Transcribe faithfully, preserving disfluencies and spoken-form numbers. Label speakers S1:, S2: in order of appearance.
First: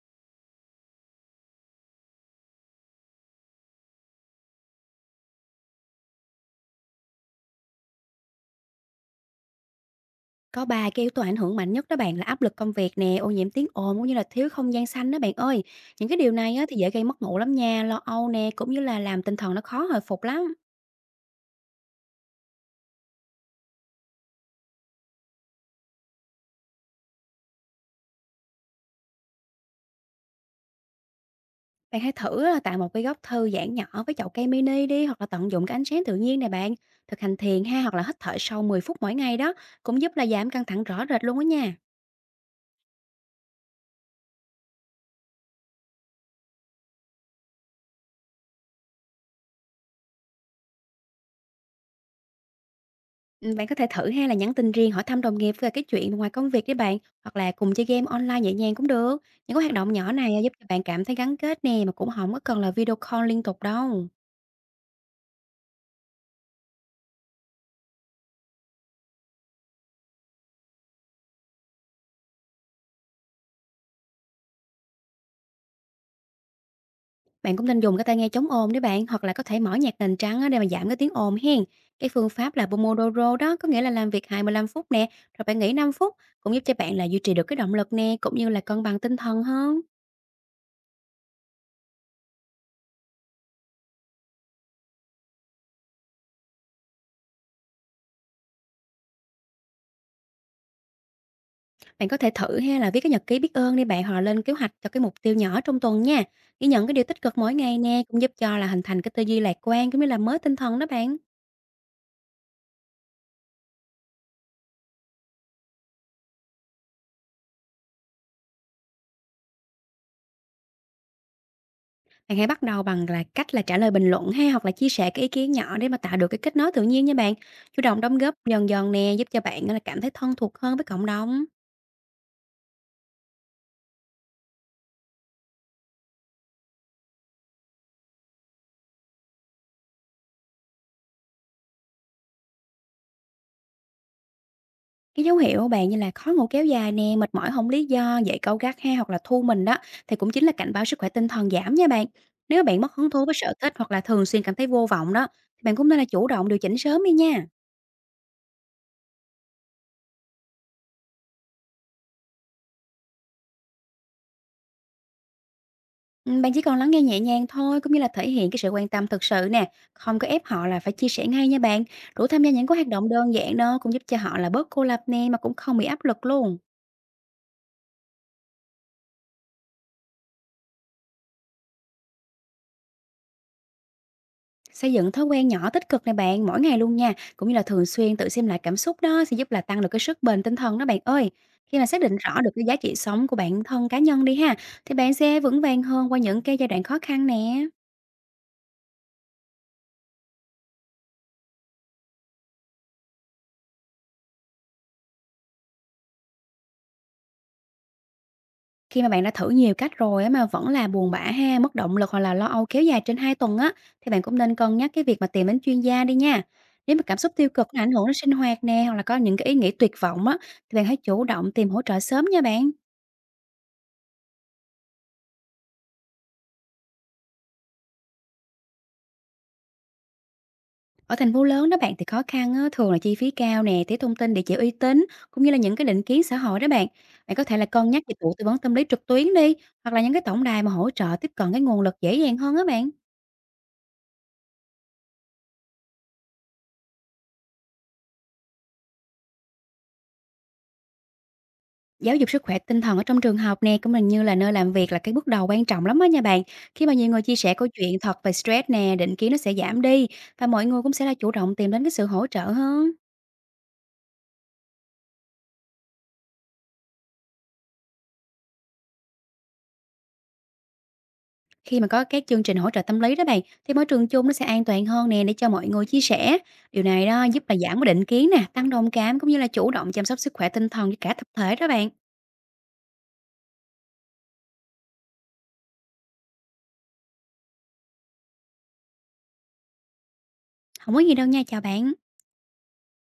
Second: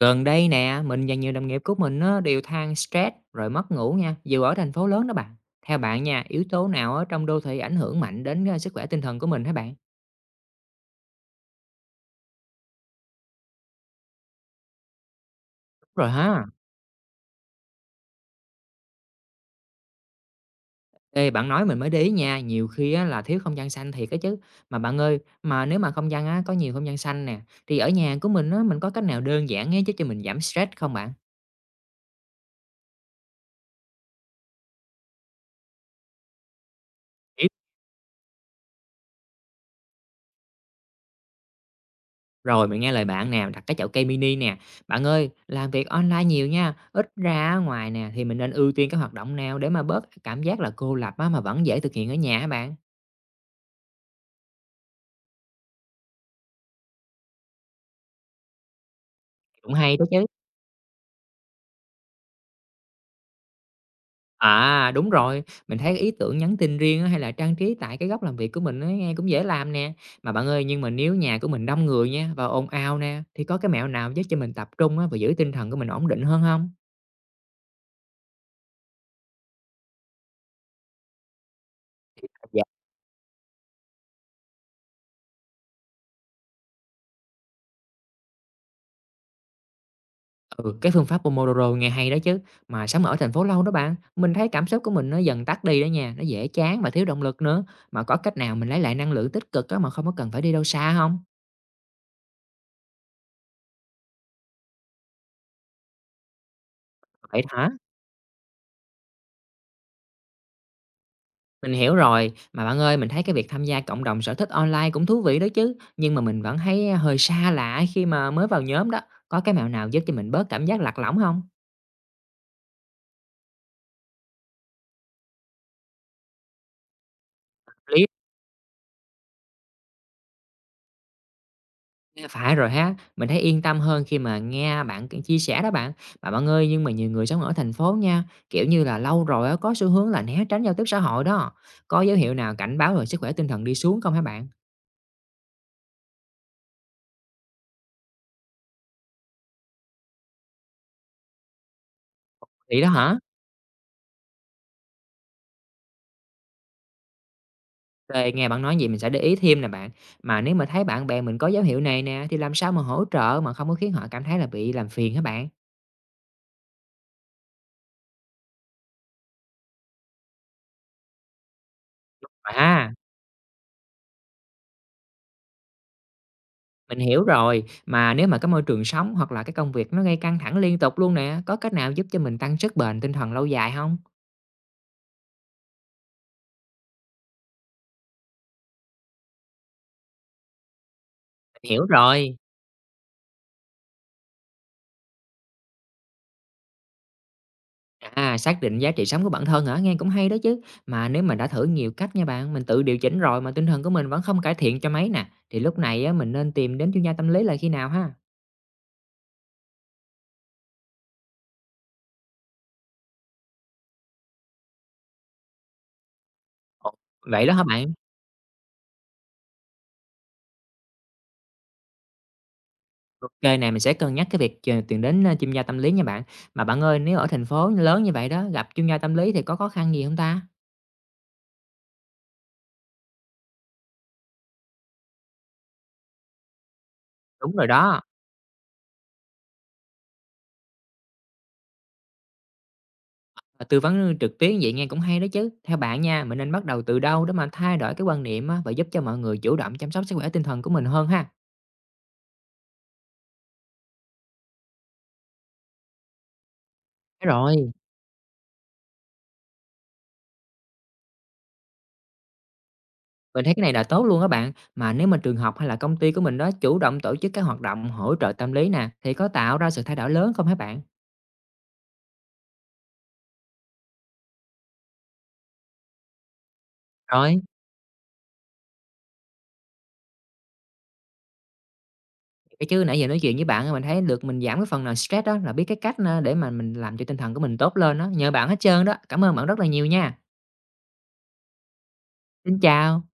S1: Gần đây nè, mình và nhiều đồng nghiệp của mình á, đều than stress rồi mất ngủ nha, dù ở thành phố lớn đó bạn. Theo bạn nha, yếu tố nào ở trong đô thị ảnh hưởng mạnh đến ờ, sức khỏe tinh thần của mình hả bạn?
S2: Có ba cái yếu tố ảnh hưởng mạnh nhất đó bạn là áp lực công việc nè, ô nhiễm tiếng ồn cũng như là thiếu không gian xanh đó bạn ơi.
S1: Rồi
S2: Những cái điều
S1: ha.
S2: này á, thì dễ gây mất ngủ lắm nha, lo âu nè, cũng như là làm tinh thần nó khó hồi phục lắm.
S1: Ê, bạn nói mình mới để ý nha, nhiều khi á, là thiếu không gian xanh thiệt á chứ. Mà bạn ơi, mà nếu mà không gian á, có nhiều không gian xanh nè, thì ở nhà của mình á, mình có cách nào đơn giản á, chứ cho mình giảm stress không bạn?
S2: Bạn hãy thử á, tạo một cái góc thư giãn nhỏ với chậu cây mini đi, hoặc là tận dụng cái ánh sáng tự nhiên nè bạn. Thực hành thiền ha, hoặc là hít thở sâu mười phút mỗi ngày đó, cũng giúp là giảm căng thẳng rõ rệt luôn đó nha.
S1: Rồi mình nghe lời bạn nè, đặt cái chậu cây mini nè. Bạn ơi, làm việc online nhiều nha, ít ra á ngoài nè thì mình nên ưu tiên cái hoạt động nào để mà bớt cảm giác là cô lập á, mà vẫn dễ thực hiện ở nhà hả bạn?
S2: Ừm, bạn có thể thử hay là nhắn tin riêng hỏi thăm đồng nghiệp về cái chuyện ngoài công việc đi bạn, hoặc là cùng chơi game online nhẹ nhàng cũng được. Những cái hoạt
S1: Cũng
S2: động
S1: hay đó
S2: nhỏ
S1: chứ.
S2: này giúp cho bạn cảm thấy gắn kết nè, mà cũng không có cần là video call liên tục đâu.
S1: À, đúng rồi, mình thấy cái ý tưởng nhắn tin riêng á, hay là trang trí tại cái góc làm việc của mình á, nghe cũng dễ làm nè. Mà bạn ơi, nhưng mà nếu nhà của mình đông người nha và ồn ào nè, thì có cái mẹo nào giúp cho mình tập trung á, và giữ tinh thần của mình ổn định hơn không?
S2: Bạn cũng nên dùng cái tai nghe chống ồn đấy bạn, hoặc là có thể mở nhạc nền trắng á, để mà giảm cái tiếng ồn hen. Cái phương pháp là Pomodoro đó, có nghĩa là làm việc hai mươi lăm phút nè, rồi bạn nghỉ năm phút, cũng giúp cho bạn là duy trì được cái động lực nè, cũng như là cân bằng tinh thần hơn.
S1: Ừ, cái phương pháp Pomodoro nghe hay đó chứ, mà sống ở thành phố lâu đó bạn, mình thấy cảm xúc của mình nó dần tắt đi đó nha, nó dễ chán và thiếu động lực nữa. Mà có cách nào mình lấy lại năng lượng tích cực đó mà không có cần phải đi đâu xa không?
S2: Bạn có thể thử ha, là viết cái nhật ký biết ơn đi bạn, hoặc là lên kế hoạch cho cái mục tiêu nhỏ trong tuần nha. Ghi nhận cái điều tích cực
S1: Vậy
S2: mỗi
S1: hả?
S2: ngày nè, cũng giúp cho là hình thành cái tư duy lạc quan, cũng như là mới tinh thần đó bạn.
S1: Mình hiểu rồi, mà bạn ơi, mình thấy cái việc tham gia cộng đồng sở thích online cũng thú vị đó chứ, nhưng mà mình vẫn thấy hơi xa lạ khi mà mới vào nhóm đó. Có cái mẹo nào giúp cho mình bớt cảm giác lạc lõng không?
S2: Bạn hãy bắt đầu bằng là cách là trả lời bình luận ha, hoặc là chia sẻ cái ý kiến nhỏ, để mà tạo được cái kết nối tự nhiên nha bạn. Chủ động
S1: Lý.
S2: đóng góp dần dần nè, giúp cho bạn là cảm thấy thân thuộc hơn với cộng đồng.
S1: À, phải rồi ha, mình thấy yên tâm hơn khi mà nghe bạn k chia sẻ đó bạn. Mà bạn ơi, nhưng mà nhiều người sống ở thành phố nha, kiểu như là, lâu rồi á, có xu hướng là né tránh giao tiếp xã hội đó. Có dấu hiệu nào cảnh báo về sức khỏe tinh thần đi xuống không hả bạn?
S2: Cái dấu hiệu á bạn, như là khó ngủ kéo dài nè, mệt mỏi không lý do, dậy cáu gắt hay hoặc là thu mình đó, thì cũng chính là cảnh báo sức khỏe tinh thần giảm nha bạn. Nếu
S1: Vậy
S2: bạn
S1: đó
S2: mất hứng
S1: hả?
S2: thú với sở thích, hoặc là thường xuyên cảm thấy vô vọng đó, thì bạn cũng nên là chủ động điều chỉnh sớm đi nha.
S1: Rồi, nghe bạn nói gì mình sẽ để ý thêm nè bạn. Mà nếu mà thấy bạn bè mình có dấu hiệu này nè, thì làm sao mà hỗ trợ mà không có khiến họ cảm thấy là bị làm phiền hả bạn?
S2: Ừm, bạn chỉ còn lắng nghe nhẹ nhàng thôi, cũng như là thể hiện cái sự quan tâm thực sự nè, không có ép họ là phải chia sẻ ngay nha bạn. Rủ tham gia những cái hoạt
S1: À,
S2: động đơn giản đó, cũng giúp cho họ là bớt cô lập nè, mà cũng không bị áp lực luôn.
S1: mình hiểu rồi. Mà nếu mà cái môi trường sống hoặc là cái công việc nó gây căng thẳng liên tục luôn nè, có cách nào giúp cho mình tăng sức bền tinh thần lâu dài không
S2: Xây dựng thói quen nhỏ tích cực này bạn, mỗi ngày luôn nha, cũng như là thường xuyên tự xem lại cảm xúc đó, sẽ giúp là tăng được cái sức bền tinh thần đó bạn ơi. Khi
S1: hiểu
S2: mà xác định
S1: rồi.
S2: rõ được cái giá trị sống của bản thân cá nhân đi ha, thì bạn sẽ vững vàng hơn qua những cái giai đoạn khó khăn nè.
S1: À, xác định giá trị sống của bản thân hả? Nghe cũng hay đó chứ. Mà nếu mà đã thử nhiều cách nha bạn, mình tự điều chỉnh rồi mà tinh thần của mình vẫn không cải thiện cho mấy nè, thì lúc này á, mình nên tìm đến chuyên gia tâm lý là khi nào ha?
S2: Khi mà bạn đã thử nhiều cách rồi á, mà vẫn là buồn bã ha, mất động lực, hoặc là lo âu kéo dài trên hai tuần á, thì bạn cũng nên cân nhắc cái việc mà tìm đến chuyên gia đi nha.
S1: Ồ,
S2: Nếu mà cảm xúc
S1: vậy
S2: tiêu
S1: đó hả
S2: cực nó
S1: bạn?
S2: ảnh hưởng đến sinh hoạt nè, hoặc là có những cái ý nghĩ tuyệt vọng á, thì bạn hãy chủ động tìm hỗ trợ sớm nha bạn.
S1: Ok này mình sẽ cân nhắc cái việc chờ- tìm đến ờ, chuyên gia tâm lý nha bạn. Mà bạn ơi, nếu ở thành phố lớn như vậy đó, gặp chuyên gia tâm lý thì có khó khăn gì không ta?
S2: Ở thành phố lớn đó bạn, thì khó khăn á, thường là chi phí cao nè, thiếu thông tin địa chỉ uy tín, cũng như là những cái định kiến xã hội đó bạn. Bạn có
S1: Đúng
S2: thể là
S1: rồi
S2: cân
S1: đó.
S2: nhắc dịch vụ tư vấn tâm lý trực tuyến đi, hoặc là những cái tổng đài mà hỗ trợ tiếp cận cái nguồn lực dễ dàng hơn á bạn.
S1: Mà tư vấn trực tuyến vậy nghe cũng hay đó chứ. Theo bạn nha, mình nên bắt đầu từ đâu để mà thay đổi cái quan niệm á, và giúp cho mọi người chủ động chăm sóc sức khỏe tinh thần của mình hơn ha?
S2: Giáo dục sức khỏe tinh thần ở trong trường học nè, cũng hình như là nơi làm việc, là cái bước đầu quan trọng lắm á nha bạn. Khi mà nhiều người
S1: Thế
S2: chia sẻ câu
S1: rồi.
S2: chuyện thật về stress nè, định kiến nó sẽ giảm đi, và mọi người cũng sẽ là chủ động tìm đến cái sự hỗ trợ hơn.
S1: Mình thấy cái này là tốt luôn các bạn, mà nếu mà trường học hay là công ty của mình đó chủ động tổ chức các hoạt động hỗ trợ tâm lý nè, thì có tạo ra sự thay đổi lớn không hả bạn?
S2: Khi mà có các chương trình hỗ trợ tâm lý đó bạn, thì môi trường chung nó sẽ an toàn hơn nè, để cho mọi người chia sẻ. Điều này đó
S1: Rồi,
S2: giúp là giảm cái định kiến nè, tăng đồng cảm, cũng như là chủ động chăm sóc sức khỏe tinh thần cho cả tập thể đó bạn.
S1: cái chứ nãy giờ nói chuyện với bạn á, mình thấy được mình giảm cái phần nào stress đó là biết cái cách, a, để mà mình làm cho tinh thần của mình tốt lên đó nhờ bạn hết trơn đó. Cảm ơn bạn rất là nhiều nha.
S2: Không có gì đâu nha, chào bạn.
S1: Xin chào.